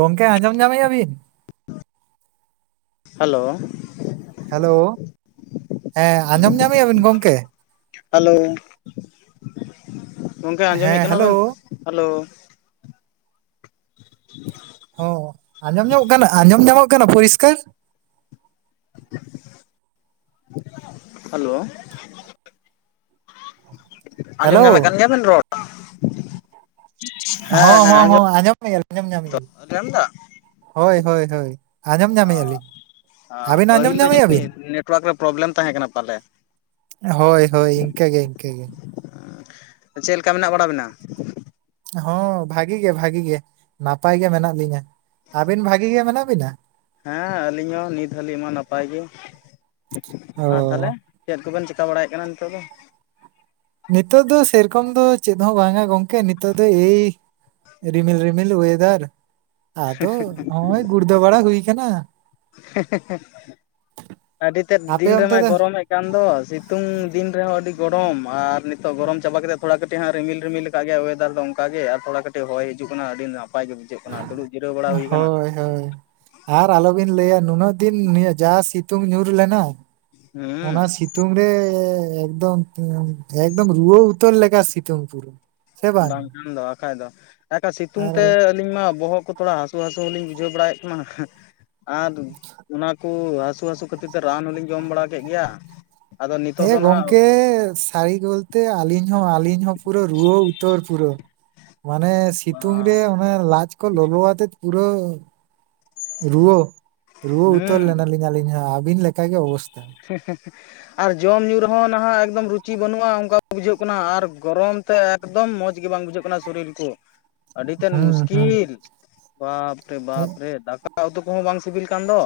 ᱜᱚᱝᱠᱮ ᱟᱸᱡᱚᱢ ᱧᱟᱢᱮᱜᱼᱟ ᱵᱤᱱ? ᱦᱟᱞᱳ᱾ ᱦᱟᱞᱳ, ᱦᱮᱸ ᱟᱸᱡᱚᱢ ᱧᱟᱢᱮᱜᱼᱟ ᱵᱤᱱ ᱜᱚᱝᱠᱮ? ᱦᱟᱞᱳ, ᱜᱚᱝᱠᱮ ᱟᱸᱡᱚᱢᱮᱜ ᱦᱮᱸ ᱠᱟᱱᱟ ᱦᱮᱞᱳ ᱵᱮᱱ? ᱦᱟᱞᱳ᱾ [inaudible] ᱦᱚᱸ ᱟᱸᱡᱚᱢ ᱧᱟᱢᱚᱜ ᱠᱟᱱᱟ ᱟᱸᱡᱚᱢ ᱧᱟᱢᱚᱜ ᱠᱟᱱᱟ ᱯᱚᱨᱤᱥᱠᱟᱨ? ᱦᱟᱞᱳ᱾ ᱦᱮᱞᱳ ᱟᱸᱡᱚᱢ ᱧᱟᱢᱮᱜ ᱠᱟᱱ ᱜᱮᱭᱟ ᱵᱮᱱ ᱨᱚᱲ? ᱦᱮᱸ ᱦᱚᱸ ᱦᱮᱸ ᱦᱚᱸ ᱟᱸᱡᱚᱢ ᱦᱚᱸ ᱟᱹᱡᱚᱢ [inaudible] ᱟᱸᱡᱚᱢ ᱧᱟᱢᱮᱜᱼᱟᱹ ᱞᱤᱧ ᱟᱸᱡᱚᱢ ᱫᱟ ᱦᱳᱭ ᱦᱳᱭ ᱦᱳᱭ ᱟᱸᱡᱚᱢ ᱧᱟᱢᱮᱜᱼᱟ ᱞᱤᱧ᱾ ᱦᱚ ᱟᱹᱵᱤᱱ ᱟᱸᱡᱚᱢ ᱯᱟᱹᱦᱤᱞ ᱫᱚ ᱧᱟᱢᱮᱜᱼᱟ ᱵᱤᱱ? ᱡᱟᱹᱱᱤᱡ ᱱᱮᱴᱣᱟᱨᱠ ᱨᱮ ᱯᱨᱚᱵᱞᱮᱢ ᱛᱟᱦᱮᱸ ᱠᱟᱱᱟ ᱯᱟᱞᱮ? ᱦᱳᱭ ᱦᱳᱭ ᱤᱝᱠᱟᱹ ᱜᱮ ᱤᱝᱠᱟᱹ ᱜᱮ᱾ ᱪᱮᱜ ᱞᱮᱠᱟ ᱢᱮᱱᱟᱜ ᱵᱟᱲᱟ ᱵᱮᱱᱟ? ᱦᱚᱸ ᱵᱷᱟᱜᱤ ᱜᱮ ᱵᱷᱟᱜᱤ ᱜᱮ ᱱᱟᱯᱟᱭ ᱜᱮ ᱢᱮᱱᱟᱜ ᱞᱤᱧᱟ᱾ ᱟᱹᱵᱮᱱ ᱵᱷᱟᱜᱤ ᱜᱮ ᱢᱮᱱᱟᱜ ᱵᱤᱱᱟ? ᱦᱮᱸ ᱟᱹᱞᱤᱧ ᱦᱚᱸ ᱱᱤᱛ ᱦᱟᱹᱞᱤᱜ ᱢᱟ ᱱᱟᱯᱟᱭ ᱜᱮ, ᱚ ᱟᱨ ᱛᱟᱦᱞᱮ ᱪᱮᱫ ᱠᱚᱵᱮᱱ ᱪᱤᱠᱟᱹ ᱵᱟᱲᱟᱭᱮᱜ ᱠᱟᱱᱟ ᱱᱤᱛᱚᱜ ᱫᱚ? ᱱᱤᱛᱚᱜ ᱫᱚ ᱥᱮᱨᱚᱠᱚᱢ ᱫᱚ ᱪᱮᱫ ᱦᱚᱸ ᱵᱟᱝᱟ ᱜᱚᱝᱠᱮ ᱱᱤᱛᱚᱜ ᱫᱚ ᱮᱭ ᱨᱤᱢᱤᱞ ᱨᱤᱢᱤᱞ ᱳᱭᱮᱫᱟᱨ ᱟᱫᱚ ᱦᱚᱸᱜᱼᱚᱭ ᱜᱩᱲᱫᱟᱹ ᱵᱟᱲᱟ ᱦᱩᱭ ᱠᱟᱱᱟ᱾ ᱟᱹᱰᱤ ᱛᱮᱫ ᱟᱯᱮ ᱫᱤᱱ ᱚᱱᱛᱮ ᱨᱮᱢᱟ ᱫᱚ ᱜᱚᱨᱚᱢ ᱢᱮᱜ ᱠᱟᱱ ᱫᱚ ᱥᱤᱛᱩᱝ ᱫᱤᱱ ᱨᱮᱦᱚᱸ ᱟᱹᱰᱤ ᱜᱚᱨᱚᱢ ᱟᱨ ᱱᱤᱛᱚᱜ ᱜᱚᱨᱚᱢ ᱪᱟᱵᱟ ᱠᱟᱛᱮ ᱛᱷᱚᱲᱟ ᱠᱟᱹᱴᱤᱡ ᱦᱟᱸᱜ ᱨᱤᱢᱤᱞ ᱨᱤᱢᱤᱞ ᱠᱟ ᱜᱮᱭᱟ ᱚᱭᱮᱫᱟᱨ ᱫᱚ ᱚᱝᱠᱟ ᱜᱮ ᱟᱨ ᱛᱷᱚᱲᱟ ᱠᱟᱹᱴᱤᱡ ᱦᱚᱭ ᱦᱤᱡᱩᱜ ᱠᱟᱱᱟ ᱟᱹᱰᱤ ᱱᱟᱯᱟᱭ ᱜᱮ ᱵᱩᱡᱷᱟᱹᱜ ᱠᱟᱱᱟ ᱫᱩᱲᱩᱵ ᱡᱤᱨᱟᱹᱣ ᱵᱟᱲᱟ ᱦᱩᱭ ᱠᱟᱱᱟ᱾ ᱦᱳᱭ ᱦᱳᱭ ᱟᱨ ᱟᱞᱚᱵᱤᱱ ᱞᱟᱹᱭᱟ ᱱᱩᱱᱟᱹᱜ ᱫᱤᱱ ᱱᱤᱭᱟᱹ ᱡᱟ ᱥᱤᱛᱩᱝ ᱧᱩᱨ ᱞᱮᱱᱟ᱾ ᱚᱱᱟ ᱦᱩᱸ ᱥᱤ ᱛᱩᱝ ᱨᱮ ᱮᱠᱫᱚᱢ ᱮᱠᱫᱚᱢ ᱨᱩᱣᱟᱹ ᱩᱛᱟᱹᱨ ᱞᱮᱠᱟ ᱥᱤᱛᱩᱝ ᱯᱩᱨᱟᱹ᱾ ᱵᱟᱝ ᱠᱷᱟᱱ ᱫᱚ ᱟᱠᱷᱟᱡ ᱫᱚ ᱮᱠᱟ ᱥᱤᱛᱩᱝ ᱟᱨ ᱛᱮ ᱟᱹᱞᱤᱧ ᱢᱟ ᱵᱚᱦᱚᱜ ᱠᱚ ᱛᱷᱚᱲᱟ ᱦᱟᱹᱥᱩ ᱦᱟᱹᱥᱩ ᱦᱚᱞᱤᱧ ᱵᱩᱡᱷᱟᱹᱣ ᱵᱟᱲᱟᱭᱮᱜ ᱠᱟᱱᱟ ᱟᱨ ᱚᱱᱟ ᱠᱩ ᱦᱟᱹᱥᱩ ᱦᱟᱹᱥᱩ ᱠᱷᱟᱹᱛᱤᱨ ᱛᱮ ᱨᱟᱱ ᱦᱚᱞᱤᱧ ᱡᱚᱢ ᱵᱟᱲᱟ ᱠᱮᱜ ᱜᱮᱭᱟ᱾ ᱟᱫᱚ ᱱᱤᱛᱚᱜ ᱮ ᱫᱚ ᱱᱟᱦᱟᱜ ᱜᱚᱝᱠᱮ ᱥᱟᱹᱨᱤ ᱜᱚᱞᱛᱮ ᱟᱹᱞᱤᱧ ᱦᱚᱸ ᱟᱹᱞᱤᱧ ᱦᱚᱸ ᱯᱩᱨᱟᱹ ᱨᱩᱣᱟᱹ ᱩᱛᱟᱹᱨ ᱯᱩᱨᱟᱹ ᱢᱟᱱᱮ ᱥᱤᱛᱩᱝ ᱨᱮ ᱚᱱᱮ ᱞᱟᱡ ᱠᱚ ᱞᱚᱞᱚ ᱟᱛᱮᱡ ᱯᱩᱨᱟᱹ ᱨᱩᱣᱟᱹ ᱨᱩᱣᱟᱹ ᱩᱛᱟᱹᱨ ᱦᱩᱸ ᱞᱮᱱᱟ ᱞᱤᱧ᱾ ᱟᱹᱧᱞᱤᱧ ᱦᱚᱸ ᱟᱹᱵᱤᱱ ᱞᱮᱠᱟ ᱜᱮ ᱚᱵᱚᱥᱛᱷᱟ᱾ ᱟᱨ ᱡᱚᱢ ᱧᱩ ᱨᱮᱦᱚᱸ ᱱᱟᱦᱟᱜ ᱮᱠᱫᱚᱢ ᱨᱩᱪᱤ ᱵᱟᱹᱱᱩᱜᱼᱟ ᱚᱝᱠᱟ ᱵᱩᱡᱷᱟᱹᱜ ᱠᱟᱱᱟ ᱟᱨ ᱜᱚᱨᱚᱢ ᱛᱮ ᱮᱠᱫᱚᱢ ᱢᱚᱡᱽ ᱜᱮ ᱵᱟᱝ ᱵᱩᱡᱷᱟᱹᱜ ᱠᱟᱱᱟ ᱥᱚᱨᱤᱞ ᱠᱚ᱾ ᱟᱹᱰᱤᱛᱮᱫ ᱦᱩᱸ ᱦᱩᱸ ᱢᱩᱥᱠᱤᱞ ᱵᱟᱯᱨᱮ ᱵᱟᱯᱨᱮ ᱫᱟᱠᱟ ᱫᱟᱠᱟ ᱩᱛᱩ ᱠᱚᱦᱚᱸ ᱵᱟᱝ ᱥᱤᱵᱤᱞ ᱠᱟᱱ ᱫᱚ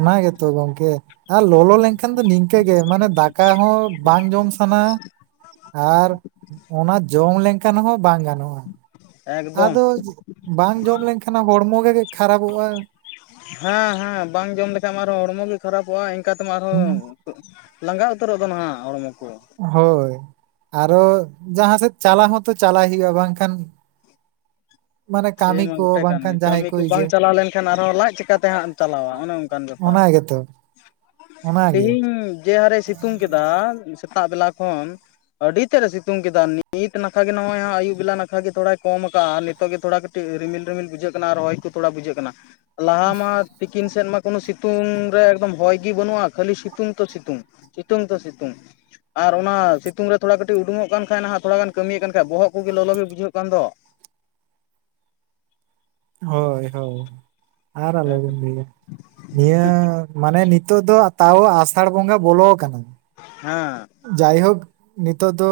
ᱚᱱᱟ ᱜᱮᱛᱚ ᱜᱚᱢᱠᱮ ᱟᱨ ᱞᱚᱞᱚ ᱞᱮᱱᱠᱷᱟᱱ ᱫᱚ ᱱᱤᱝᱠᱟᱹ ᱜᱮ, ᱢᱟᱱᱮ ᱫᱟᱠᱟ ᱦᱚᱸ ᱵᱟᱝ ᱡᱚᱢ ᱥᱟᱱᱟ ᱟᱨ ᱚᱱᱟ ᱡᱚᱢ ᱞᱮᱱᱠᱷᱟᱱ ᱦᱚᱸ ᱵᱟᱝ ᱜᱟᱱᱚᱜ-ᱟ᱾ ᱮᱠᱫᱚᱢ ᱟᱫᱚ ᱵᱟᱝ ᱡᱚᱢ ᱞᱮᱱᱠᱷᱟᱱ ᱦᱚᱲᱢᱚ ᱜᱮ ᱠᱷᱟᱨᱟᱵᱚᱜ-ᱟ᱾ ᱦᱮᱸ ᱦᱮᱸ ᱵᱟᱝ ᱡᱚᱢ ᱞᱮᱠᱷᱟᱡ ᱢᱟ ᱟᱨᱦᱚᱸ ᱦᱚᱲᱢᱚ ᱜᱮ ᱠᱷᱟᱨᱟᱯᱚᱜ-ᱟ, ᱤᱱᱠᱟ ᱛᱮᱢᱟ ᱟᱨᱦᱚᱸ ᱦᱩᱸ, ᱞᱟᱸᱜᱟ ᱩᱛᱟᱹᱨᱚᱜ ᱫᱚ ᱱᱟᱦᱟᱸᱜ ᱦᱚᱲᱢᱚ ᱠᱚ ᱦᱳᱭ ᱟᱨᱚ ᱡᱟᱦᱟᱸ ᱥᱮᱫ ᱪᱟᱞᱟᱣ ᱦᱚᱸᱛᱚ ᱪᱟᱞᱟᱭ ᱦᱩᱭᱩᱜ-ᱟ, ᱵᱟᱝᱠᱷᱟᱱ ᱢᱟᱱᱮ ᱥᱮ ᱠᱟᱹᱢᱤ ᱢᱟ ᱠᱚ ᱜᱚᱴᱮ ᱠᱟᱱ ᱜᱮ ᱵᱟᱝᱠᱷᱟᱱ ᱡᱟᱦᱟᱸᱭ ᱠᱟᱹᱢᱤ ᱠᱚ ᱵᱟᱝ ᱤᱭᱟᱹ ᱪᱟᱞᱟᱣ ᱞᱮᱱᱠᱷᱟᱱ ᱟᱨᱦᱚᱸ ᱞᱟᱡ ᱪᱠᱟᱛᱮ ᱦᱟᱸᱜ ᱮᱢ ᱪᱟᱞᱟᱣᱟ ᱚᱱᱮ ᱚᱱᱠᱟᱱ ᱵᱮᱯ ᱚᱱᱟ ᱜᱮᱛᱚ ᱚᱱᱟᱜᱮ ᱛᱮᱦᱤᱧ ᱡᱮ ᱦᱟᱨᱮ ᱥᱤᱛᱩᱝ ᱠᱮᱫᱟ ᱥᱮᱛᱟᱜ ᱵᱮᱞᱟ ᱠᱷᱚᱱ ᱟᱹᱰᱤ ᱛᱮᱫ ᱮ ᱥᱤᱛᱩᱝ ᱠᱮᱫᱟ ᱱᱤᱛ ᱱᱟᱠᱷᱟ ᱜᱮ ᱱᱚᱜ-ᱚᱭ ᱟᱹᱭᱩᱵ ᱵᱮᱞᱟ ᱱᱟᱠᱷᱟᱜ ᱜᱮ ᱛᱷᱚᱲᱟᱭ ᱠᱚᱢ ᱠᱟᱜ-ᱟ, ᱱᱤᱛᱚᱜ ᱜᱮ ᱛᱷᱚᱲᱟ [unintelligible] ᱨᱤᱢᱤᱞ ᱨᱤᱢᱤᱞ ᱵᱩᱡᱷᱟᱹᱜ ᱠᱟᱱᱟ ᱟᱨ ᱦᱚᱭ ᱠᱚ ᱛᱷᱚᱲᱟ ᱵᱩᱡᱷᱟᱹᱜ ᱠᱟᱱᱟ, ᱞᱟᱦᱟ ᱢᱟ ᱛᱤᱠᱤᱱ ᱥᱮᱫ ᱢᱟ ᱠᱳᱱᱳ ᱥᱤᱛᱩᱝ ᱨᱮ ᱮᱠᱫᱚᱢ ᱦᱚᱭᱜᱤ ᱵᱟᱹᱱᱩᱜ-ᱟ, ᱠᱷᱟᱹᱞᱤ ᱥᱤᱛᱩᱝ ᱛᱚ ᱥᱤᱛᱩᱝ ᱥᱤᱛᱩᱝ ᱛᱚ ᱥᱤᱛᱩᱝ ᱟᱨ ᱚᱱᱟ ᱥᱤᱛᱩᱝ ᱛᱷᱚᱲᱟ ᱠᱟᱹᱴᱤᱡ ᱩᱰᱩᱝᱚᱜ ᱠᱟᱱ ᱠᱷᱟᱡ ᱱᱟᱦᱟᱸᱜ ᱛᱷᱚᱲᱟ ᱜᱟᱱ ᱠᱟᱹᱢᱤᱭᱮᱫ ᱠᱟᱱ ᱠᱷᱟᱡ ᱵᱚᱦᱚᱜ ᱠᱚᱜᱮ ᱞᱚᱞᱚᱜ ᱜᱮ ᱵᱩᱡᱷᱟᱹᱜ ᱠᱟᱱ ᱫᱚ᱾ ᱦᱳᱭ ᱦᱳᱭ, ᱟᱨ ᱦᱮᱸ ᱟᱞᱚᱵᱤᱱ ᱞᱟᱹᱭᱟ ᱱᱤᱭᱟᱹ ᱢᱟᱱᱮ ᱱᱤᱛᱚᱜ ᱫᱚ ᱛᱟᱣ ᱟᱥᱟᱲ ᱵᱚᱸᱜᱟ ᱵᱚᱞᱚ ᱟᱠᱟᱱᱟ᱾ ᱦᱮᱸ ᱡᱟᱭᱦᱳᱠ ᱱᱤᱛᱚᱜ ᱫᱚ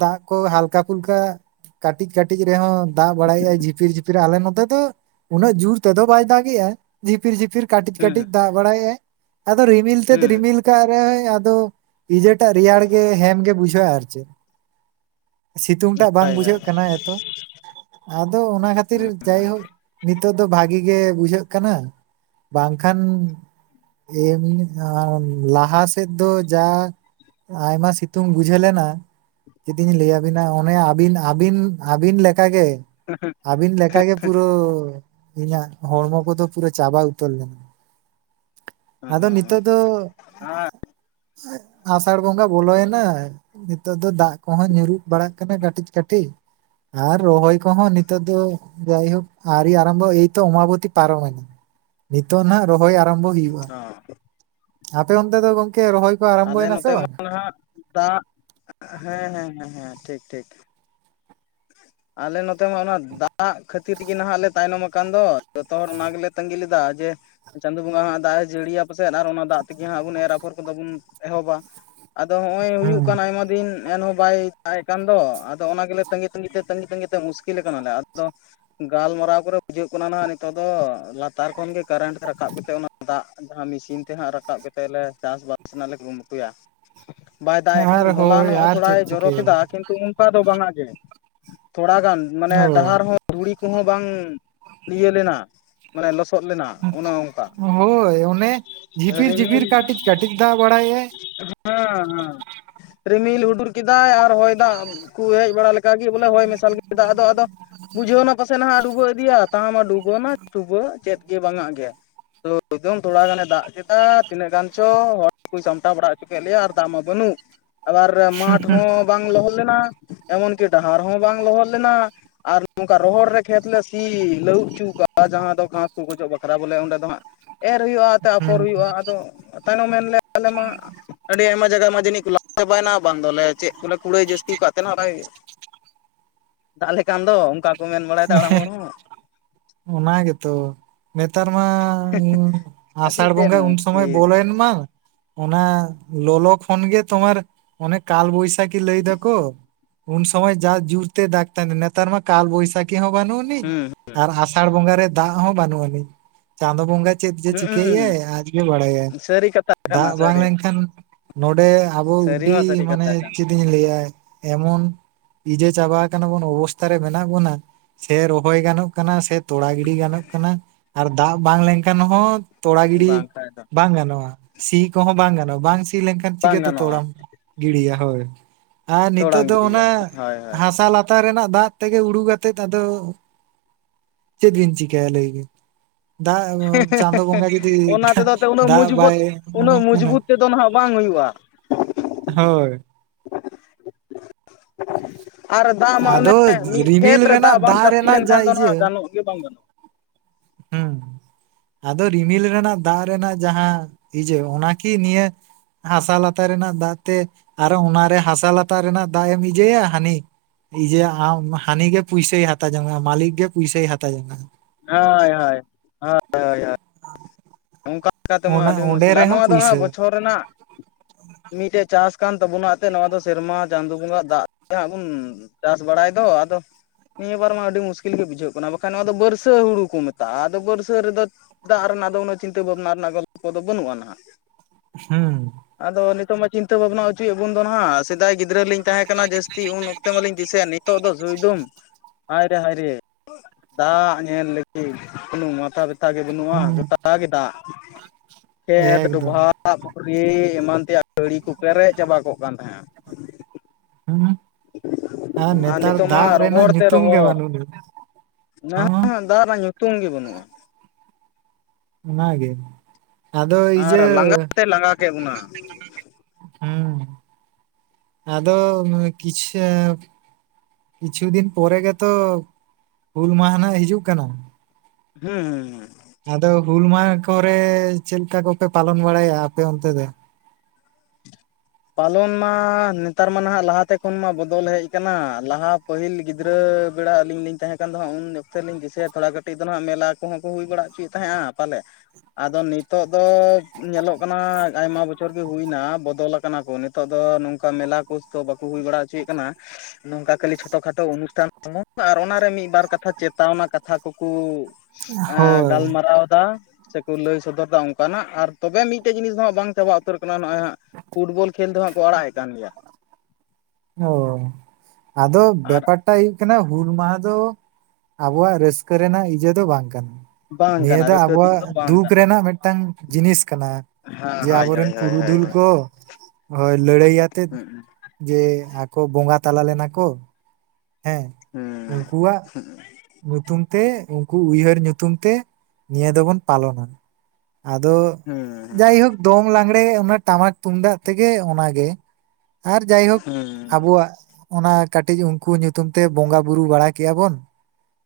ᱫᱟᱜ ᱠᱚ ᱦᱟᱞᱠᱟ ᱯᱷᱩᱞᱠᱟ ᱠᱟᱴᱤᱡ ᱠᱟᱴᱤᱡ ᱨᱮᱦᱚᱸ ᱫᱟᱜ ᱵᱟᱲᱟᱭᱮᱫ-ᱟᱭ ᱡᱷᱤᱯᱤᱨ-ᱡᱷᱤᱯᱤᱨ ᱟᱞᱮ ᱱᱚᱛᱮ ᱫᱚ ᱩᱱᱟᱹᱜ ᱡᱩᱨ ᱛᱮᱫᱚ ᱵᱟᱭ ᱫᱟᱜᱮᱜ-ᱟ᱾ ᱡᱷᱤᱯᱤᱨ ᱡᱷᱤᱯᱤᱨ ᱠᱟᱹᱴᱤᱡ ᱦᱩᱸ ᱦᱩᱸ ᱠᱟᱹᱴᱤᱡ ᱫᱟᱜ ᱵᱟᱲᱟᱭᱮᱫ ᱟᱭ ᱟᱫᱚ ᱨᱤᱢᱤᱞ ᱛᱮᱫ ᱦᱩᱸ ᱨᱤᱢᱤᱞ ᱠᱟᱜ ᱨᱮᱦᱳᱭ ᱟᱫᱚ ᱤᱡᱟᱹᱴᱟᱜ ᱨᱮᱭᱟᱲ ᱜᱮ ᱦᱮᱢ ᱜᱮ ᱵᱩᱡᱷᱟᱹᱜᱼᱟ ᱟᱨ ᱪᱮᱫ᱾ ᱥᱤᱛᱩᱝ ᱴᱟᱜ ᱵᱟᱝ ᱦᱳᱭ ᱦᱳᱭ ᱵᱩᱡᱷᱟᱹᱜ ᱦᱳᱭ ᱠᱟᱱᱟ ᱮᱛᱚ, ᱟᱫᱚ ᱚᱱᱟ ᱠᱷᱟᱛᱤᱨ ᱡᱟᱭᱦᱳᱠ ᱱᱤᱛᱚᱜ ᱫᱚ ᱵᱷᱟᱜᱤ ᱜᱮ ᱵᱩᱡᱷᱟᱹᱜ ᱠᱟᱱᱟ ᱵᱟᱝᱠᱷᱟᱱ ᱮᱢ ᱟᱱ ᱞᱟᱦᱟ ᱥᱮᱫ ᱫᱚ ᱡᱟ ᱟᱭᱢᱟ ᱥᱤᱛᱩᱝ ᱵᱩᱡᱷᱟᱹ ᱞᱮᱱᱟ ᱡᱩᱫᱤᱧ ᱞᱟᱹᱭ ᱟᱹᱵᱤᱱᱟ ᱚᱱᱮ ᱟᱹᱵᱤᱱ ᱟᱹᱵᱤᱱ ᱟᱹᱵᱤᱱ ᱞᱮᱠᱟᱜᱮ ᱟᱹᱵᱤᱱ ᱞᱮᱠᱟᱜᱮ ᱳ ᱤᱧᱟᱹᱜ ᱦᱚᱲᱢᱚ ᱠᱚᱫᱚ ᱯᱩᱨᱟᱹ ᱪᱟᱵᱟ ᱩᱛᱟᱹᱨ ᱞᱮᱱᱟ ᱦᱮᱸ ᱟᱫᱚ ᱱᱤᱛᱚᱜ ᱦᱮᱸ ᱫᱚ ᱦᱮᱸ ᱟᱥᱟᱲ ᱵᱚᱸᱜᱟ ᱵᱚᱞᱚᱭᱱᱟ ᱱᱤᱛᱚᱜ ᱫᱚ ᱫᱟᱜ ᱠᱚᱦᱚᱸ ᱧᱩᱨᱩᱜ ᱵᱟᱲᱟᱜ ᱠᱟᱱᱟ ᱠᱟᱹᱴᱤᱡ ᱠᱟᱹᱴᱤᱡ, ᱟᱨ ᱨᱚᱦᱚᱭ ᱠᱚᱦᱚᱸ ᱱᱤᱛᱚᱜ ᱫᱚ ᱡᱟᱭᱦᱳᱠ ᱟᱨᱤ ᱟᱨᱟᱢᱵᱚ ᱮᱭᱛᱚ ᱚᱢᱟᱵᱚᱛᱤ ᱯᱟᱨᱚᱢ ᱮᱱᱟ ᱱᱤᱛᱚᱜ ᱱᱟᱦᱟᱸᱜ ᱨᱚᱦᱚᱭ ᱟᱨᱟᱢᱵᱚᱜ ᱦᱩᱭᱩᱜᱼᱟ, ᱦᱮᱸ ᱟᱯᱮ ᱚᱱᱛᱮ ᱫᱚ ᱜᱚᱢᱠᱮ ᱨᱚᱦᱚᱭ ᱠᱚ ᱟᱞᱮ ᱟᱨᱟᱢᱵᱚᱭᱱᱟ ᱥᱮ ᱱᱚᱛᱮ ᱢᱟ ᱵᱟᱝ? ᱱᱟᱦᱟᱜ ᱫᱟᱜ ᱦᱮᱸ ᱦᱮᱸ ᱦᱮᱸ ᱦᱮᱸ ᱴᱷᱤᱠ ᱴᱷᱤᱠ ᱟᱞᱮ ᱱᱚᱛᱮ ᱢᱟ ᱚᱱᱟ ᱫᱟᱜ ᱠᱷᱟᱹᱛᱤᱨ ᱜᱮ ᱱᱟᱦᱟᱸᱜ ᱞᱮ ᱛᱟᱭᱱᱚᱢ ᱠᱟᱱ ᱫᱚ ᱡᱚᱛᱚ ᱦᱚᱲ ᱚᱱᱟ ᱜᱮᱞᱮ ᱛᱟᱸᱜᱤ ᱞᱮᱫᱟ ᱡᱮ ᱪᱟᱸᱫᱳ ᱵᱚᱸᱜᱟ ᱦᱟᱸᱜ ᱫᱟᱜ ᱮ ᱡᱟᱹᱲᱤᱭᱟ ᱯᱟᱥᱮᱡ ᱟᱨ ᱚᱱᱟ ᱫᱟᱜ ᱛᱮᱜᱮ ᱦᱟᱸᱜ ᱵᱚᱱ ᱮᱨ ᱟᱯᱷᱚᱨ ᱠᱚᱫᱚ ᱵᱚᱱ ᱮᱦᱚᱵᱟ ᱟᱫᱚ ᱦᱚᱸᱜ-ᱚᱭ ᱦᱩᱭᱩᱜ ᱠᱟᱱ ᱦᱩᱸ ᱟᱭᱢᱟ ᱫᱤᱱ ᱮᱱᱦᱚᱸ ᱵᱟᱭ ᱫᱟᱜ-ᱮᱫ ᱠᱟᱱ ᱫᱚ ᱟᱫᱚ ᱚᱱᱟ ᱜᱮᱞᱮ ᱛᱟᱸᱜᱤ ᱛᱟᱸᱜᱤ ᱛᱮ ᱛᱟᱸᱜᱤ ᱛᱟᱸᱜᱤ ᱛᱮ ᱢᱩᱥᱠᱤᱞ ᱠᱟᱱᱟᱞᱮ ᱟᱫᱚ ᱜᱟᱞᱢᱟᱨᱟᱣ ᱠᱚᱨᱮ ᱵᱩᱡᱷᱟᱹᱜ ᱠᱟᱱᱟ ᱱᱟᱦᱟᱸᱜ ᱱᱤᱛᱚᱜ ᱫᱚ ᱞᱟᱛᱟᱨ ᱠᱷᱚᱱ ᱜᱮ ᱠᱟᱨᱮᱱᱴ [unintelligible] ᱨᱟᱠᱟᱵ ᱠᱟᱛᱮ ᱟᱱᱟ ᱫᱟᱜ ᱡᱟᱦᱟᱸ ᱢᱮᱥᱤᱱ ᱛᱮ ᱦᱟᱸᱜ ᱨᱟᱠᱟᱵ ᱠᱮᱛᱮᱜ ᱞᱮ ᱪᱟᱥᱵᱟᱥ ᱨᱮᱱᱟᱜ ᱞᱮ ᱠᱩᱨᱩᱢᱩᱴᱩᱭᱟ ᱵᱟᱭ ᱫᱟᱜ-ᱮᱜ ᱠᱩ ᱟᱨ ᱦᱚᱞᱟ ᱦᱳᱭ ᱱᱚᱜ ᱟᱨ ᱛᱷᱚᱲᱟᱭ ᱪᱮᱫ ᱡᱚᱨᱚ ᱠᱮᱫᱟ ᱪᱤᱠᱟᱹᱭᱟᱵᱤᱱ ᱠᱤᱱᱛᱩ ᱩᱱ ᱚᱱᱠᱟ ᱫᱚ ᱵᱟᱝ ᱜᱮ ᱛᱷᱚᱲᱟ ᱜᱟᱱ ᱢᱟᱱᱮ ᱦᱳᱭ ᱰᱟᱦᱟᱨ ᱦᱚᱸ ᱛᱩᱸᱲᱤ ᱠᱚᱦᱚᱸ ᱵᱟᱝ ᱤᱭᱟᱹ ᱞᱮᱱᱟ᱾ ᱢᱟᱱᱮ ᱞᱚᱥᱚᱫ ᱞᱮᱱᱟ ᱚᱱᱮ ᱚᱱᱠᱟ ᱦᱚᱸᱭ ᱚᱱᱮ ᱡᱤᱯᱤᱨ ᱨᱤᱢᱤᱞ ᱡᱤᱯᱤᱨ ᱠᱟᱹᱴᱤᱡ ᱠᱟᱹᱴᱤᱡ ᱫᱟᱜ ᱵᱟᱲᱟᱭᱮᱜ-ᱟᱭ᱾ ᱦᱟᱸ ᱦᱟᱸ᱾ ᱨᱤᱢᱤᱞ ᱦᱩᱰᱩᱨ ᱠᱮᱫᱟᱭ ᱟᱨ ᱦᱚᱭ ᱫᱟᱜ ᱠᱚ ᱦᱮᱡ ᱵᱟᱲᱟ ᱞᱮᱠ᱾ ᱠᱟᱜᱤ ᱵᱚᱞᱮ ᱦᱚᱭ ᱢᱮᱥᱟᱞ ᱜᱤ ᱫᱟᱜ ᱫᱟᱜ ᱟᱫᱚ ᱟᱫᱚ ᱵᱩᱡᱷᱟᱹᱣ ᱱᱟ ᱯᱟᱥᱮᱜ ᱱᱟᱦᱟᱜ ᱰᱩᱵᱟᱹ ᱤᱫᱤᱭᱟ ᱛᱟᱦᱟ ᱢᱟ ᱰᱩᱵᱟᱹ ᱱᱟ ᱴᱩᱵᱟᱹᱜ ᱪᱮᱫ ᱜᱮ ᱵᱟᱝᱟᱜ ᱜᱮ᱾ [unintelligible] ᱛᱷᱚᱲᱟ ᱜᱟᱱᱮ ᱫᱟᱜ ᱠᱮᱫᱟ ᱛᱤᱱᱟᱹᱜ ᱜᱟᱱ ᱪᱚ ᱦᱚᱲ ᱠᱚᱭ ᱥᱟᱢᱴᱟᱣ ᱵᱟᱲᱟ ᱠᱮᱫ ᱞᱮᱭᱟ ᱟᱨ ᱫᱟᱜ ᱢᱟ ᱵᱟᱹᱱᱩᱜ ᱟᱵᱟᱨ ᱢᱟᱴᱷ ᱦᱚᱸ ᱵᱟᱝ ᱞᱚᱦᱚᱫ ᱞᱮᱱᱟ ᱮᱢᱚᱱ ᱠᱤ ᱰᱟᱦᱟᱨ ᱦᱚᱸ ᱵᱟᱝ ᱞᱚᱦᱚᱫ ᱞᱮᱱᱟ᱾ ᱟᱨ ᱱᱚᱝᱠᱟ ᱨᱚᱦᱚᱲ ᱨᱮ ᱠᱷᱮᱛ ᱞᱮ ᱥᱤ ᱞᱟᱹᱦᱩᱫ ᱩᱪᱩᱣ ᱠᱟᱜᱼᱟ ᱡᱟᱦᱟᱸ ᱫᱚ ᱜᱷᱟᱸᱥ ᱠᱚ ᱜᱚᱡᱚᱜ ᱵᱟᱠᱷᱨᱟ ᱵᱚᱞᱮ ᱚᱸᱰᱮ ᱫᱚ ᱦᱟᱸᱜ ᱮᱨ ᱦᱩᱭᱩᱜᱼᱟ ᱮᱛᱮ ᱟᱯᱷᱚᱨ ᱦᱩᱸ ᱦᱩᱭᱩᱜᱼᱟ ᱟᱫᱚ ᱛᱟᱭᱱᱚᱢᱮᱱ ᱞᱮ ᱟᱞᱮ ᱢᱟ᱾ ᱟᱹᱰᱤ ᱟᱭᱢᱟ ᱡᱟᱭᱜᱟ ᱢᱟ ᱡᱟᱹᱱᱤᱡ ᱠᱚ ᱞᱟᱦᱟᱸ ᱪᱟᱵᱟᱭᱮᱱᱟ ᱵᱟᱝ ᱫᱚᱞᱮ ᱪᱮᱫ ᱠᱚᱞᱮ ᱠᱩᱲᱟᱹᱭ ᱡᱟᱹᱥᱛᱤᱣ ᱠᱟᱜ ᱛᱟᱦᱮᱱᱟ, ᱵᱟᱭ ᱫᱟᱜ ᱟᱞᱮᱠᱟᱱ ᱫᱚ ᱚᱱᱠᱟ ᱠᱚ ᱢᱮᱱ ᱵᱟᱲᱟᱭᱮᱫᱟ ᱦᱟᱲᱟᱢ ᱦᱚᱲ ᱦᱚᱸ᱾ ᱚᱱᱟ ᱜᱮᱛᱚ᱾ ᱱᱮᱛᱟᱨ ᱢᱟ ᱟᱹᱰᱤ ᱟᱥᱟᱲ ᱛᱮᱫ ᱵᱚᱸᱜᱟ ᱩᱱ ᱥᱚᱢᱚᱭ ᱢᱩᱥᱠᱤᱞ ᱵᱚᱞᱚᱭᱮᱱ ᱢᱟ ᱚᱱᱟ ᱞᱚᱞᱚ ᱠᱷᱚᱱ ᱜᱮ ᱛᱚᱢᱟᱨ ᱚᱱᱮ ᱠᱟᱞ ᱵᱟᱹᱭᱥᱟᱠᱤ ᱞᱟᱹᱭ ᱫᱟᱠᱚ ᱩᱱ ᱥᱚᱢᱚᱭ ᱡᱟ ᱡᱩᱨᱛᱮ ᱫᱟᱠ ᱛᱟᱦᱮᱸᱱᱮ, ᱱᱮᱛᱟᱨ ᱢᱟ ᱠᱟᱞ ᱵᱟᱹᱭᱥᱟᱠᱤ ᱦᱚᱸ ᱵᱟᱹᱱᱩᱜ-ᱟᱱᱤᱡ᱾ ᱦᱩᱸ ᱟᱨ ᱟᱥᱟᱲ ᱵᱚᱸᱜᱟ ᱨᱮ ᱫᱟᱜ ᱦᱚᱸ ᱵᱟᱹᱱᱩᱜ ᱟᱹᱱᱤᱡ᱾ ᱪᱟᱸᱫᱳ ᱵᱚᱸᱜᱟ ᱪᱮᱫ ᱡᱮ ᱦᱩᱸ ᱦᱩᱸ ᱪᱤᱠᱟᱹᱭᱮᱜ-ᱟᱭ ᱟᱡᱜᱮᱭ ᱵᱟᱰᱟᱭᱟᱭ᱾ ᱥᱟᱹᱨᱤ ᱠᱟᱛᱷᱟ ᱫᱟᱜ ᱠᱟᱱᱟ ᱵᱟᱝ ᱥᱟᱹᱨᱤ ᱞᱮᱱᱠᱷᱟᱱ ᱱᱚᱸᱰᱮ ᱟᱵᱚ ᱥᱟᱹᱨᱤ ᱩᱰᱤ ᱢᱟ ᱥᱟᱹᱨᱤ ᱢᱟᱱᱮ ᱠᱟᱛᱷᱟ ᱠᱟᱱ ᱪᱮᱫ ᱤᱧᱤᱧ ᱞᱟᱹᱭᱟᱭ ᱮᱢᱚᱱ ᱵᱤᱡᱮ ᱪᱟᱵᱟ ᱟᱠᱟᱱᱟ ᱵᱚᱱ ᱚᱵᱚᱥᱛᱷᱟ ᱨᱮ ᱢᱮᱱᱟᱜ ᱵᱚᱱᱟ ᱥᱮ ᱨᱚᱦᱚᱭ ᱜᱟᱱᱚᱜ ᱠᱟᱱᱟ ᱥᱮ ᱛᱚᱲᱟ ᱜᱤᱰᱤ ᱜᱟᱱᱚᱜ ᱠᱟᱱᱟ ᱟᱨ ᱫᱟᱜ ᱵᱟᱝ ᱞᱮᱱᱠᱷᱟᱱ ᱦᱚᱸ ᱛᱚᱲᱟ ᱜᱤᱲᱤ ᱵᱟᱝᱠᱷᱟᱡ ᱫᱚ ᱵᱟᱝ ᱜᱟᱱᱚᱜᱼᱟ, ᱥᱤ ᱠᱚᱦᱚᱸ ᱵᱟᱝ ᱜᱟᱱᱚᱜᱼᱟ ᱵᱟᱝ ᱥᱤ ᱞᱮᱱᱠᱷᱟᱱ ᱵᱟᱝ ᱪᱤᱠᱟᱹᱛᱮ ᱜᱟᱱᱚᱜᱼᱟ ᱛᱚᱲᱟᱢ ᱜᱤᱲᱤᱭᱟ ᱦᱳᱭ ᱟᱨ ᱱᱤᱛᱚᱜ ᱛᱚᱲᱟᱢ ᱫᱚ ᱚᱱᱟ ᱜᱤᱰᱤᱭᱟ ᱦᱳᱭ ᱦᱳᱭ ᱦᱟᱥᱟ ᱞᱟᱛ ᱛᱟᱨ ᱨᱮᱱᱟᱜ ᱫᱟᱜ ᱛᱮᱜᱮ ᱩᱰᱩᱜ ᱟᱛᱮᱛ ᱟᱫᱚ ᱪᱮᱫ ᱵᱤᱱ ᱪᱤᱠᱟᱹᱭᱟ ᱞᱟᱹᱭ ᱵᱤᱱ? ᱫᱟᱜ ᱜᱚ ᱪᱟᱸᱫᱳ ᱵᱚᱸᱜᱟ ᱡᱩᱫᱤ ᱦᱚᱸ ᱚᱱᱟ ᱛᱮᱫᱚ ᱫᱟᱜ ᱵᱟᱭ ᱮᱢᱚᱜ ᱠᱟᱱᱟ ᱫᱚ ᱱᱟᱦᱟᱜ ᱵᱟᱝ ᱦᱩᱭᱩᱜᱼᱟ᱾ ᱦᱳᱭ᱾ [inaudible] ᱟᱨ ᱫᱟᱜ ᱢᱟ ᱚᱱᱮ ᱟᱫᱚ ᱢᱤᱫ ᱠᱷᱮᱛ ᱨᱤᱢᱤᱞ ᱨᱮ ᱫᱟᱜ ᱨᱮᱱᱟᱜ ᱵᱟᱝ ᱡᱟᱹᱯᱤ ᱨᱮᱱᱟᱜ ᱞᱮᱱᱠᱷᱟᱱ ᱡᱟ ᱫᱚ ᱱᱟᱦᱥᱜ ᱤᱭᱟᱹ ᱜᱟᱱᱚᱜᱼᱟ᱾ ᱪᱮᱫ ᱵᱟᱝ ᱜᱟᱱᱚᱼᱟ? ᱦᱩᱸ [inaudible] ᱟᱫᱚ ᱨᱤᱢᱤᱞ ᱨᱮᱱᱟᱜ ᱫᱟᱜ ᱨᱮᱱᱟᱜ ᱡᱟᱦᱟᱸ ᱤᱡᱟᱹ ᱚᱱᱟᱠᱤ ᱱᱤᱭᱟᱹ ᱦᱟᱥᱟ ᱞᱟᱛᱟᱨ ᱨᱮᱱᱟᱜ ᱫᱟᱜ ᱛᱮ ᱟᱨᱚ ᱚᱱᱟᱨᱮ ᱦᱟᱥᱟ ᱞᱟᱛᱟᱨ ᱨᱮᱱᱟᱜ ᱫᱟᱜ ᱮᱢ ᱤᱡᱟᱹᱭᱟ ᱦᱟᱹᱱᱤ ᱤᱡᱟᱹᱭᱟ ᱟᱢ ᱦᱟᱱᱤ ᱜᱮ ᱯᱩᱭᱥᱟᱹᱭ ᱦᱟᱛᱟ ᱡᱚᱝᱼᱟ, ᱢᱟᱞᱤᱠ ᱜᱮ ᱯᱩᱭᱥᱟᱹᱭ ᱦᱟᱛᱟ ᱡᱚᱝᱼᱟ᱾ ᱦᱳᱭ ᱦᱳᱭ ᱾ ᱚᱱᱠᱟ ᱞᱮᱠᱟᱛᱮᱢᱟ ᱚᱱᱟ ᱟᱹᱰᱤ ᱚᱸᱰᱮ ᱢᱩᱥᱠᱤᱞ ᱟᱨ ᱨᱮᱦᱚᱸ ᱱᱚᱣᱟ ᱫᱚ ᱦᱟᱸᱜ ᱯᱩᱭᱥᱟᱹ ᱵᱚᱪᱷᱚᱨ ᱨᱮᱱᱟᱜ ᱢᱤᱫᱴᱮᱡ ᱪᱟᱥ ᱠᱟᱱ ᱛᱟᱵᱚᱱᱟ ᱮᱱᱛᱜ ᱱᱚᱣᱟ ᱫᱚ ᱥᱮᱨᱢᱟ ᱪᱟᱸᱫᱳ ᱵᱚᱸᱜᱟᱣᱟᱜ ᱫᱟᱜ ᱛᱮ ᱦᱟᱸᱜ ᱵᱩᱱ ᱪᱟᱥ ᱵᱟᱲᱟᱭ ᱫᱚ ᱟᱫᱚ ᱱᱤᱭᱟᱹᱵᱟᱨ ᱢᱟ ᱟᱹᱰᱤ ᱢᱩᱥᱠᱤᱞ ᱜᱮ ᱵᱩᱡᱷᱟᱹᱜ ᱠᱟᱱᱟ, ᱵᱟᱠᱷᱟᱱ ᱱᱚᱣᱟ ᱫᱚ ᱵᱟᱹᱨᱥᱟᱹ ᱦᱩᱲᱩ ᱠᱚ ᱢᱮᱛᱟᱜᱼᱟ, ᱟᱫᱚ ᱵᱟᱹᱨᱥᱟᱹ ᱨᱮᱫᱚ ᱫᱟᱜ ᱨᱮᱱᱟᱜ ᱫᱚ ᱩᱱᱟᱹᱜ ᱪᱤᱱᱛᱟᱹ ᱵᱷᱟᱵᱽᱱᱟ ᱨᱮᱱᱟᱜ ᱜᱚᱞᱯᱚ ᱠᱚᱫᱚ ᱵᱟᱹᱱᱩᱜᱼᱟ ᱱᱟᱦᱟᱜ᱾ ᱦᱩᱸ᱾ ᱟᱫᱚ ᱱᱤᱛᱚᱜ ᱢᱟ, ᱪᱤᱱᱛᱟᱹ ᱵᱷᱟᱵᱱᱟ ᱚᱪᱚᱭᱮᱫ ᱵᱚᱱ ᱫᱚ ᱱᱟ ᱦᱟᱸᱜ᱾ ᱥᱮᱫᱟᱭ ᱜᱤᱫᱽᱨᱟᱹ ᱞᱤᱧ ᱛᱟᱦᱮᱸ ᱠᱟᱱᱟ ᱡᱟᱹᱥᱛᱤ, ᱩᱱ ᱚᱠᱛᱮ ᱢᱟᱞᱤᱧ ᱫᱤᱥᱟᱹᱭᱟ ᱱ ᱱᱤᱛᱚᱜ ᱫᱚ ᱥᱩᱭᱫᱩᱢ, ᱦᱟᱭᱨᱮ ᱦᱟᱭᱨᱮ ᱾ ᱫᱟᱜ ᱧᱮᱞ ᱞᱟᱹᱜᱤᱫ ᱵᱩᱞᱩᱝ ᱢᱟᱛᱷᱟ ᱜᱚᱴᱟ ᱜᱮ ᱵᱟᱹᱱᱩᱜᱼᱟ᱾ ᱦᱩᱸ ᱜᱚᱴᱟ ᱜᱮ ᱫᱟᱜ ᱠᱷᱮᱛ, ᱮᱠᱫᱚᱢ ᱰᱚᱵᱦᱟᱜ᱾ ᱫᱟᱜ ᱯᱩᱠᱷᱨᱤ ᱮᱢᱟᱱ ᱛᱮᱭᱟᱜ ᱥᱟᱹᱲᱤ ᱠᱚ, ᱯᱮᱨᱮᱡ ᱪᱟᱵᱟ ᱠᱚᱜ ᱠᱟᱱ ᱛᱟᱦᱮᱸᱼᱟ᱾ ᱦᱩᱸ᱾ ᱟᱨ ᱱᱮᱛᱟᱨ ᱱᱤᱛᱚᱜ ᱫᱟᱜ ᱢᱟ ᱨᱮᱱᱟᱜ ᱨᱚᱦᱚᱲ ᱛᱮ ᱧᱩᱛᱩᱢ ᱜᱮ ᱨᱚᱦᱚᱲ ᱵᱟᱹᱱᱩᱜ ᱞᱮᱠᱟ [unintelligible] ᱾ ᱱᱟᱦᱟᱜ ᱫᱟᱜ ᱨᱮᱱᱟᱜ ᱧᱩᱛᱩᱢ ᱜᱮ ᱵᱟᱹᱱᱩᱜᱼᱟ᱾ ᱚᱱᱟ ᱜᱮ ᱟᱫᱚ ᱟᱨ ᱤᱡᱟ. ᱞᱟᱸᱜᱟ ᱛᱮ ᱞᱟᱸᱜᱟ ᱠᱮᱫ ᱵᱚᱱᱟ [unintelligible] ᱦᱮᱸ, ᱟᱫᱚ ᱱᱩᱭ ᱠᱤᱪᱷᱟ ᱠᱤᱪᱷᱩ ᱫᱤᱱ ᱯᱚᱨᱮ ᱜᱮᱛᱚ, ᱦᱩᱞ ᱢᱟᱦᱟᱱᱟᱜ ᱦᱤᱡᱩᱜ ᱠᱟᱱᱟ᱾ ᱦᱩᱸ, ᱦᱩᱸ, ᱦᱩᱸ ᱾ ᱟᱫᱚ ᱦᱩᱞ ᱢᱟᱦᱟ ᱠᱚᱨᱮ ᱪᱮᱫᱠᱟ ᱠᱚᱯᱮ, ᱯᱟᱞᱚᱱ ᱵᱟᱲᱟᱭᱟ ᱟᱯᱮ ᱚᱱᱛᱮ ᱫᱚ᱾ ᱯᱟᱞᱚᱱ ᱢᱟ ᱱᱮᱛᱟᱨ ᱢᱟ ᱱᱟᱦᱟᱜ ᱞᱟᱦᱟᱛᱮ ᱠᱷᱚᱱ ᱢᱟ ᱵᱚᱫᱚᱞ ᱦᱮᱡ ᱟᱠᱟᱱᱟ, ᱞᱟᱦᱟ ᱯᱟᱹᱦᱤᱞ ᱜᱤᱫᱽᱨᱟᱹ ᱜᱤᱫᱽᱨᱟᱹ ᱵᱮᱲᱟ ᱟᱹᱞᱤᱧ ᱞᱤᱧ ᱛᱟᱦᱮᱸᱠ ᱫᱚ ᱦᱟᱸᱜ, ᱩᱱ ᱚᱠᱛᱚᱞᱤᱧ ᱫᱤᱥᱟᱹᱭᱟ ᱛᱷᱚᱲᱟ ᱠᱟᱹᱴᱤᱡ ᱫᱚ ᱱᱟᱦᱟᱜ ᱢᱮᱞᱟ ᱠᱚᱦᱚᱸ ᱠᱚ ᱦᱩᱭ ᱵᱟᱲᱟ ᱚᱪᱚᱭᱮᱫ ᱛᱟᱦᱮᱸᱫᱼᱟ ᱾ ᱯᱟᱞᱮ ᱟᱫᱚ ᱱᱤᱛᱚᱜ ᱫᱚ ᱧᱮᱞᱚᱜ ᱠᱟᱱᱟ, ᱟᱭᱢᱟ ᱵᱚᱪᱷᱚᱨ ᱜᱮ ᱦᱩᱭᱱᱟ ᱵᱚᱫᱚᱞ ᱟᱠᱟᱱᱟ ᱾ ᱠᱟᱱᱟ ᱠᱚ᱾ ᱱᱤᱛᱚᱜ ᱫᱚ ᱱᱚᱝᱠᱟ ᱢᱮᱞᱟ ᱠᱚ ᱥᱚᱵ ᱵᱟᱠᱚ ᱦᱩᱭ ᱵᱟᱲᱟ ᱦᱚᱪᱚᱭᱮᱫ ᱠᱟᱱᱟ᱾ ᱱᱚᱝᱠᱟ ᱠᱷᱟᱹᱞᱤ ᱪᱷᱳᱴᱚ ᱠᱷᱟᱴᱳ ᱚᱱᱩᱥᱴᱷᱟᱱ ᱥᱩᱢᱩᱝ, ᱟᱨ ᱚᱱᱟᱨᱮ ᱢᱤᱫ ᱵᱟᱨ ᱠᱟᱛᱷᱟ ᱪᱮᱛᱟᱣᱱᱟ ᱠᱟᱛᱷᱟ ᱠᱚᱠᱚ ᱟ ᱦᱳᱭ ᱜᱟᱞ ᱢᱟᱨᱟᱣ ᱮᱫᱟ᱾ ᱥᱮᱠᱚ ᱞᱟᱹᱭ ᱥᱚᱫᱚᱨ ᱮᱫᱟ, ᱚᱱᱠᱟᱱᱟᱜ ᱟᱨ ᱛᱚᱵᱮ ᱢᱤᱫᱴᱮᱡ ᱡᱤᱱᱤᱥ ᱫᱚᱜ ᱵᱟᱝ ᱪᱟᱵᱟ ᱩᱛᱟᱹᱨ ᱠᱟᱱᱟ᱾ ᱱᱚᱜᱼᱚᱭ ᱦᱟᱸᱜ [inaudible] ᱯᱷᱩᱴᱵᱚᱞ ᱠᱷᱮᱞ ᱫᱚ ᱦᱟᱸᱜ ᱠᱚ ᱟᱲᱟᱜ ᱮ ᱠᱟᱱ ᱜᱮᱭᱟ᱾ ᱚ, ᱟᱫᱚ ᱟᱨ ᱵᱮᱯᱟᱨ ᱮᱴᱟᱜ ᱦᱩᱭᱩᱜ ᱠᱟᱱᱟ, ᱦᱩᱞ ᱢᱟᱦᱟ ᱫᱚ ᱟᱵᱚᱣᱟᱜ ᱨᱟᱹᱥᱠᱟᱹ ᱨᱮᱱᱟᱜ ᱤᱡᱟᱹ ᱫᱚ ᱵᱟᱝ ᱠᱟᱱᱟ᱾ ᱵᱟᱝ ᱱᱤᱭᱟᱹ ᱠᱟᱱᱟ ᱫᱚ ᱨᱟᱹᱥᱠᱟᱹ ᱫᱤᱱ ᱟᱵᱚᱣᱟᱜ ᱫᱚ ᱵᱟᱝ ᱫᱩᱠ ᱠᱟᱱᱟ ᱨᱮᱱᱟᱜ ᱢᱤᱫᱴᱟᱝ ᱡᱤᱱᱤᱥ ᱠᱟᱱᱟ᱾ ᱡᱮ ᱦᱮᱸ ᱦᱳᱭ ᱟᱵᱚᱨᱮᱱ ᱦᱳᱭ ᱦᱳᱭ ᱯᱩᱨᱩᱫᱷᱩᱞ ᱦᱳᱭ ᱠᱚ, ᱦᱳᱭ ᱞᱟᱹᱲᱦᱟᱹᱭ ᱟᱛᱮᱫ ᱦᱩᱸ ᱡᱮ ᱟᱠᱚ ᱵᱚᱸᱜᱟ ᱛᱟᱞᱟ ᱞᱮᱱᱟ ᱠᱚ, ᱦᱮᱸ ᱦᱩᱸ ᱩᱱᱠᱩᱣᱟᱜ [inaudible] ᱧᱩᱛᱩᱢ ᱛᱮ, ᱩᱱᱠᱩ ᱩᱭᱦᱟᱹᱨ ᱧᱩᱛᱩᱢ ᱛᱮ, ᱱᱤᱭᱟᱹ ᱫᱚᱵᱚᱱ ᱯᱟᱞᱚᱱᱟ᱾ ᱟᱫᱚ ᱦᱩᱸ ᱡᱟᱭ ᱦᱳᱠ ᱫᱚᱝ ᱞᱟᱜᱽᱲᱮ ᱚᱱᱟ ᱴᱟᱢᱟᱠ, ᱛᱩᱢᱫᱟᱜ ᱛᱮᱜᱮ ᱚᱱᱟᱜᱮ ᱟᱨ ᱡᱟᱭ ᱦᱳᱠ ᱦᱩᱸ ᱟᱵᱚᱣᱟᱜ ᱚᱱᱟ ᱠᱟᱹᱴᱤᱡ ᱩᱱᱠᱩ ᱧᱩᱛᱩᱢ ᱛᱮ, ᱵᱚᱸᱜᱟ ᱵᱩᱨᱩ ᱵᱟᱲᱟ ᱠᱮᱜᱼᱟ ᱵᱚᱱ᱾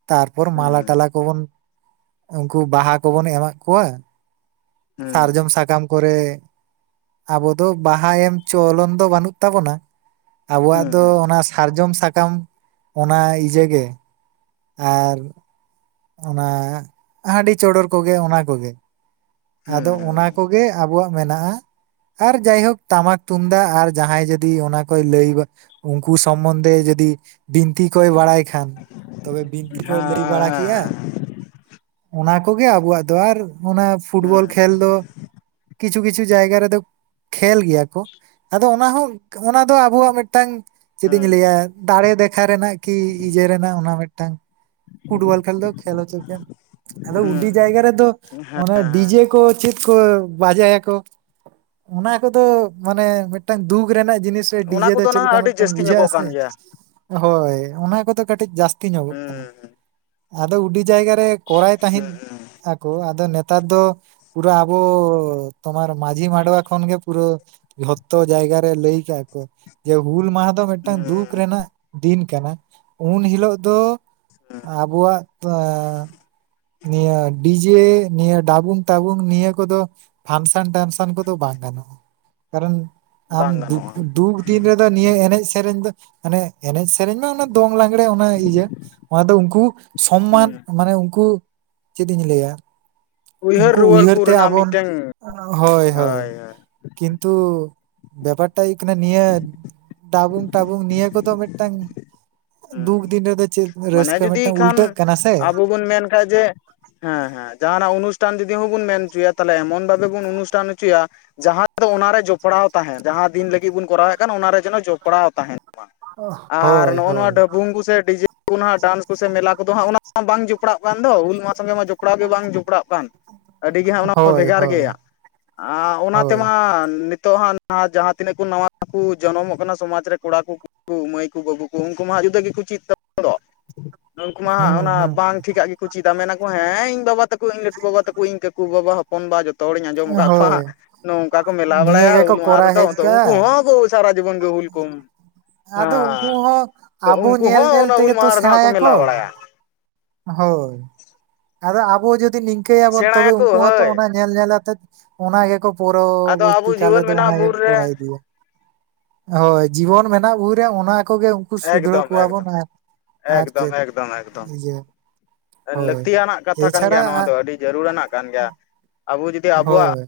ᱛᱟᱨᱯᱚᱨ ᱢᱟᱞᱟ ᱦᱩᱸ ᱴᱟᱞᱟ ᱠᱚᱵᱚᱱ, ᱩᱱᱠᱩ ᱵᱟᱦᱟ ᱠᱚᱵᱚᱱ ᱮᱢᱟᱜ ᱠᱚᱣᱟ᱾ ᱦᱮᱸ ᱾ ᱥᱟᱨᱡᱚᱢ ᱥᱟᱠᱟᱢ ᱠᱚᱨᱮ ᱾ ᱟᱵᱚ ᱫᱚ ᱵᱟᱦᱟ ᱮᱢ ᱪᱚᱞᱚᱱ ᱫᱚ ᱵᱟᱹᱱᱩᱜ ᱛᱟᱵᱚᱱᱟ ᱾ ᱟᱵᱚᱣᱟᱜ ᱦᱩᱸ ᱫᱚ ᱦᱩᱸ ᱚᱱᱟ ᱥᱟᱨᱡᱚᱢ ᱥᱟᱠᱟᱢ ᱚᱱᱟ ᱤᱡᱟᱹ ᱜᱮ᱾ ᱟᱨ ᱚᱱᱟ ᱦᱟᱺᱰᱤ ᱪᱚᱰᱚᱨ ᱠᱚᱜᱮ ᱚᱱᱟ ᱠᱚᱜᱮ᱾ ᱟᱫᱚ ᱦᱮᱸ ᱚᱱᱟ ᱠᱚᱜᱮ ᱟᱵᱚᱣᱟᱜ ᱢᱮᱱᱟᱜᱼᱟ᱾ ᱟᱨ ᱡᱟᱭᱦᱳᱠ ᱴᱟᱢᱟᱠ ᱛᱩᱢᱫᱟᱜ ᱟᱨ ᱡᱟᱦᱟᱸᱭ ᱡᱚᱫᱤ ᱚᱱᱟ ᱠᱚᱭ ᱞᱟᱹᱭ ᱩᱱᱠᱩ ᱥᱚᱢᱵᱚᱱᱫᱷᱮ, ᱡᱩᱫᱤ ᱵᱤᱱᱛᱤ ᱠᱚ ᱵᱟᱲᱟᱭ ᱠᱷᱟᱱ ᱛᱚᱵᱮ ᱵᱤᱱᱛᱤ ᱠᱚ ᱞᱟᱹᱭ ᱵᱟᱲᱟ ᱠᱮᱜᱼᱟ᱾ ᱚᱱᱟ ᱠᱚᱜᱮ ᱟᱵᱚᱣᱟᱜ ᱫᱚ, ᱟᱨ ᱚᱱᱟ ᱯᱷᱩᱴᱵᱚᱞ ᱠᱷᱮᱞ ᱦᱩᱸ ᱫᱚ ᱠᱤᱪᱷᱩ ᱠᱤᱪᱷᱩ ᱡᱟᱭᱜᱟ ᱨᱮᱫᱚ ᱠᱷᱮᱞ ᱜᱮᱭᱟ ᱠᱚ, ᱟᱫᱚ ᱚᱱᱟ ᱦᱚᱸ ᱚᱱᱟ ᱫᱚ ᱟᱵᱚᱣᱟᱜ ᱢᱤᱫᱴᱟᱝ ᱪᱮᱫ ᱤᱧ ᱦᱩᱸ ᱞᱟᱹᱭᱟ ᱫᱟᱲᱮ ᱫᱮᱠᱷᱟ ᱨᱮᱱᱟᱜ ᱠᱤ ᱤᱭᱟᱹ ᱨᱮᱱᱟᱜ ᱚᱱᱟ ᱢᱤᱫᱴᱟᱝ ᱯᱷᱩᱴᱵᱚᱞ ᱠᱷᱮᱞ ᱫᱚ, ᱠᱷᱮᱞ ᱚᱪᱚ ᱠᱮᱭᱢ ᱟᱫᱚ ᱦᱩᱸ ᱩᱰᱤ ᱦᱮᱸ ᱡᱟᱭᱜᱟ ᱨᱮ ᱫᱚ ᱚᱱᱮ [inaudible] ᱠᱚ ᱪᱮᱫ ᱠᱚ ᱵᱟᱡᱟᱭᱟ ᱠᱚ ᱚᱱᱟ ᱠᱚᱫᱚ ᱢᱟᱱᱮ ᱢᱤᱫᱴᱟᱝ ᱫᱩᱠ ᱨᱮᱱᱟᱜ ᱡᱤᱱᱤᱥ ᱚᱱᱟ ᱰᱤᱡᱮ ᱫᱚ ᱠᱚᱫᱚ ᱪᱮᱫ ᱱᱟᱦᱟᱜ ᱠᱟ ᱟᱹᱰᱤ ᱢᱤᱫᱴᱟᱝ ᱡᱟᱹᱥᱛᱤ ᱵᱩᱡᱟᱹᱜ ᱧᱚᱜᱚᱜ ᱟᱥᱮ, ᱠᱟᱱ ᱜᱮᱭᱟ ᱦᱳᱭ ᱚᱱᱟ ᱠᱚᱫᱚ ᱠᱟᱹᱴᱤᱡ ᱡᱟᱹᱥᱛᱤ ᱧᱚᱜᱚᱜ ᱠᱟᱱᱟ᱾ ᱦᱩᱸ ᱟᱫᱚ ᱩᱹᱰᱤ ᱡᱟᱭᱜᱟ ᱨᱮ ᱠᱚᱨᱟᱭ ᱛᱟᱦᱮᱸᱫ ᱦᱩᱸ ᱟᱠᱚ ᱟᱫᱚ ᱱᱮ ᱱᱮᱛᱟᱨ ᱫᱚ ᱯᱩᱨᱟᱹ ᱟᱵᱚ ᱛᱳᱢᱟᱨ ᱢᱟᱹᱡᱷᱤ ᱢᱟᱰᱣᱟ ᱠᱷᱚᱱ ᱜᱮ ᱯᱩᱨᱟᱹ ᱡᱷᱚᱛᱚ ᱡᱟᱭᱜᱟ ᱨᱮ ᱞᱟᱹᱭ ᱠᱟᱜ ᱟᱠᱚ ᱡᱮ ᱦᱩᱞ ᱢᱟᱦᱟ ᱫᱚ ᱢᱤᱫᱴᱟᱝ ᱦᱩᱸ ᱫᱩᱠ ᱨᱮᱱᱟᱜ ᱫᱤᱱ ᱠᱟᱱᱟ ᱩᱱ ᱦᱤᱞᱳᱜ ᱫᱚ ᱟᱵᱚᱣᱟᱜ [unintelligible] ᱱᱤᱭᱟᱹ ᱰᱤᱡᱮ ᱱᱤᱭᱟᱹ ᱰᱟᱵᱩᱝ ᱴᱟᱵᱩᱝ ᱱᱤᱭᱟᱹ ᱠᱚᱫᱚ ᱯᱷᱟᱱᱥᱟᱱ ᱴᱟᱱᱥᱚᱱ ᱠᱚᱫᱚ ᱵᱟᱝ ᱜᱟᱱᱚᱜᱼᱟ, ᱠᱟᱨᱚᱱ ᱟᱢ ᱵᱟᱝ ᱫᱩᱠ ᱜᱟᱱᱚᱜᱼᱟ ᱫᱩᱠ ᱫᱤᱱ ᱨᱮᱫᱚ ᱱᱤᱭᱟᱹ ᱮᱱᱮᱡ ᱥᱮᱨᱮᱧ ᱫᱚ ᱢᱟᱱᱮ ᱮᱱᱮᱡ ᱥᱮᱨᱮᱧ ᱢᱮ ᱚᱱᱟ ᱫᱚᱝ ᱞᱟᱜᱽᱲᱮ ᱚᱱᱟ ᱤᱭᱟᱹ ᱚᱱᱟ ᱫᱚ ᱩᱱᱠᱩ ᱥᱚᱢᱢᱟᱱ ᱦᱩᱸ ᱢᱟᱱᱮ ᱩᱱᱠᱩ ᱪᱮᱫ ᱤᱧ ᱞᱟᱹᱭᱟ, ᱩᱱᱠᱩ ᱨᱩᱣᱟᱹᱲ ᱩᱭᱦᱟᱹᱨ ᱠᱚ ᱛᱮ ᱨᱮᱱᱟᱜ ᱟᱵᱚᱱ ᱢᱤᱫᱴᱟᱝ ᱦᱳᱭ ᱦᱳᱭ, ᱠᱤᱱᱛᱩ ᱵᱮᱯᱟᱨ ᱴᱟᱜ ᱦᱩᱭᱩᱜ ᱠᱟᱱᱟ ᱱᱤᱭᱟᱹ ᱰᱟᱵᱩᱝ ᱴᱟᱵᱩᱝ ᱱᱤᱭᱟᱹ ᱠᱚᱫᱚ ᱢᱤᱫᱴᱟᱝ ᱦᱩᱸ ᱫᱩᱠ ᱫᱤᱱ ᱨᱮᱫᱚ ᱪᱮᱫ ᱢᱟᱱᱮ ᱨᱟᱹᱥᱠᱟᱹ ᱡᱩᱫᱤ ᱢᱤᱫᱴᱟᱝ ᱩᱞᱴᱟᱹᱜ ᱠᱷᱟᱱ ᱠᱟᱱᱟ ᱥᱮ, [inaudible] ᱢᱮᱱ ᱠᱷᱟᱡ ᱡᱮ ᱦᱮᱸ ᱦᱮᱸ ᱡᱟᱦᱟᱱᱟᱜ ᱚᱱᱩᱥᱴᱷᱟᱱ ᱡᱩᱫᱤ ᱦᱚᱸ ᱵᱚᱱ ᱢᱮᱱ ᱦᱚᱪᱚᱭᱟ ᱛᱟᱦᱚᱞᱮ ᱮᱢᱚᱱ ᱵᱷᱟᱵᱮ ᱵᱚᱱ ᱚᱱᱩᱥᱴᱷᱟᱱ ᱦᱚᱪᱚᱭᱟ ᱡᱟᱦᱟᱸ ᱫᱚ ᱚᱱᱟᱨᱮ ᱡᱚᱯᱲᱟᱣ ᱛᱟᱦᱮᱸᱱ ᱡᱟᱦᱟᱸ ᱫᱤᱱ ᱞᱟᱹᱜᱤᱫ ᱵᱚᱱ ᱠᱚᱨᱟᱣᱮᱫ ᱠᱟᱱ ᱚᱱᱟᱨᱮ ᱡᱮᱱᱚ ᱡᱚᱯᱲᱟᱣ ᱛᱟᱦᱮᱸᱱ ᱾ ᱟᱨ ᱦᱳᱭ ᱱᱚᱜᱼᱚ ᱦᱳᱭ ᱱᱚᱣᱟ ᱰᱟᱹᱵᱩᱝ ᱠᱚᱥᱮ ᱰᱤᱡᱮ ᱠᱚ ᱱᱟᱜ ᱰᱟᱱᱥ ᱠᱚ ᱥᱮ ᱢᱮᱞᱟ ᱠᱚᱫᱚ ᱦᱟᱸᱜ ᱚᱱᱟ ᱢᱟ ᱵᱟᱝ ᱡᱚᱯᱲᱟᱜ ᱠᱟᱱ ᱫᱚ ᱦᱩᱞ ᱢᱟᱦᱟ ᱥᱚᱜᱮ ᱢᱟ ᱡᱚᱯ ᱡᱚᱯᱲᱟᱣ ᱜᱮ ᱵᱟᱝ ᱡᱚᱯᱲᱟᱜ ᱠᱟᱱ, ᱟᱹᱰᱤᱜᱮ ᱦᱟᱸᱜ ᱚᱱᱟ ᱢᱟ ᱦᱳᱭ ᱵᱷᱮᱜᱟᱨ ᱦᱳᱭ ᱜᱮᱭᱟ ᱟᱨ ᱚᱱᱟ ᱦᱳᱭ ᱛᱮᱢᱟ ᱱᱤᱛᱚᱜ ᱦᱟᱸᱜ ᱡᱟᱦᱟᱸ ᱛᱤᱱᱟᱹᱜ ᱠᱚ ᱱᱟᱣᱟ ᱠᱚ ᱡᱚᱱᱚᱢᱚᱜ ᱠᱟᱱᱟ ᱥᱚᱢᱟᱡᱽ ᱨᱮ ᱠᱚᱲᱟ ᱠᱚ ᱠᱩ [inaudible] ᱢᱟᱹᱭ ᱠᱚ ᱵᱟᱹᱵᱩ ᱠᱚ ᱩᱱᱠᱩ ᱢᱟ ᱡᱩᱫᱟᱹ ᱜᱮᱠᱚ ᱪᱮᱫ ᱛᱟᱵᱚᱱ ᱫᱚ ᱩᱱᱠᱩ ᱢᱟ ᱦᱩᱸ ᱦᱟᱸᱜ ᱚᱱᱟ ᱦᱩᱸ ᱵᱟᱝ ᱴᱷᱤᱠᱟᱜ ᱜᱮᱠᱚ ᱪᱤᱫᱟ ᱢᱮᱱᱟ ᱠᱚ ᱦᱮᱸ ᱤᱧ ᱵᱟᱵᱟ ᱛᱟᱠᱚ ᱤᱧ ᱞᱟᱹᱴᱩ ᱵᱟᱵᱟ ᱛᱟᱠᱚ ᱤᱧ ᱠᱟᱠᱩ ᱵᱟᱵᱟ ᱦᱚᱯᱚᱱ ᱵᱟ ᱡᱚᱛᱚ ᱦᱚᱲᱤᱧ ᱟᱸᱡᱚᱢ ᱠᱟᱜ ᱠᱚᱣᱟ ᱦᱳᱭ ᱦᱟᱜ ᱱᱚᱝᱠᱟ ᱠᱚ ᱢᱮᱞᱟ ᱱᱤᱭᱟᱹ ᱵᱟᱲᱟᱭᱟ ᱜᱮᱠᱚ ᱦᱩᱞ ᱢᱟᱦᱟ ᱠᱚᱨᱟᱣ ᱨᱮᱫᱚ ᱦᱮᱡ ᱩᱱᱠᱩ ᱠᱟᱜᱼᱟ ᱦᱚᱸ ᱥᱟᱨᱟ ᱡᱤᱵᱚᱱ ᱜᱮ ᱦᱩᱞ ᱠᱚᱢ ᱟᱫᱚ ᱩᱱᱠᱩ ᱦᱚᱸ ᱟᱵᱚ ᱩᱱᱠᱩ ᱧᱮᱞ ᱦᱚᱸ ᱧᱮᱞ ᱚᱱᱟ ᱦᱩᱞ ᱛᱮᱜᱮ ᱛᱚ ᱢᱟᱦᱟ ᱨᱮᱫᱚ ᱦᱟᱸᱜ ᱠᱚ ᱢᱮᱞᱟ ᱥᱮᱬᱟᱭᱟᱠᱚ ᱵᱟᱲᱟᱭᱟ ᱦᱳᱭ ᱟᱫᱚ ᱟᱵᱚ ᱡᱩᱫᱤ ᱱᱤᱝᱠᱟᱹᱭᱟᱵᱚᱱ ᱛᱚᱵᱮ ᱥᱮᱬᱟᱭᱟᱠᱚ ᱩᱱᱠᱩ ᱦᱚᱸᱛᱚ ᱦᱳᱭ ᱚᱱᱟ ᱧᱮᱞ ᱧᱮᱞᱟᱛᱮᱫ ᱚᱱᱟ ᱜᱮᱠᱚ ᱟᱫᱚ ᱯᱩᱨᱚᱵᱚᱨᱛᱤ ᱟᱵᱚ ᱠᱟᱞ ᱡᱤᱭᱚᱱ ᱨᱮᱫᱚ ᱚᱱᱟ ᱢᱮᱱᱟᱜᱼᱟ ᱜᱮ ᱵᱩᱨ ᱠᱚᱨᱟᱣ ᱨᱮ ᱤᱫᱤᱭᱟ ᱦᱳᱭ ᱡᱤᱵᱚᱱ ᱢᱮᱱᱟᱜ ᱵᱷᱩᱨ ᱨᱮ ᱚᱱᱟ ᱠᱚᱜᱮ ᱩᱱᱠᱩ ᱥᱩᱫᱷᱟᱹᱣ ᱮᱠᱫᱚᱢ ᱠᱚᱣᱟ ᱵᱚᱱ ᱮᱠᱫᱚᱢ ᱟᱨ ᱟᱨ ᱪᱮᱫ ᱡᱮ ᱞᱟᱹᱠᱛᱤᱭᱟ ᱱᱟᱜ ᱠᱟᱛᱷᱟ ᱠᱟᱱ ᱜᱮᱭᱟ ᱱᱚᱣᱟ ᱫᱚ ᱟᱹᱰᱤ ᱡᱟᱹᱨᱩᱲᱟ ᱱᱟᱜ ᱠᱟᱱ ᱜᱮᱭᱟ ᱟᱵᱚ ᱡᱩᱫᱤ ᱟᱵᱚᱣᱟᱜ ᱦᱳᱭ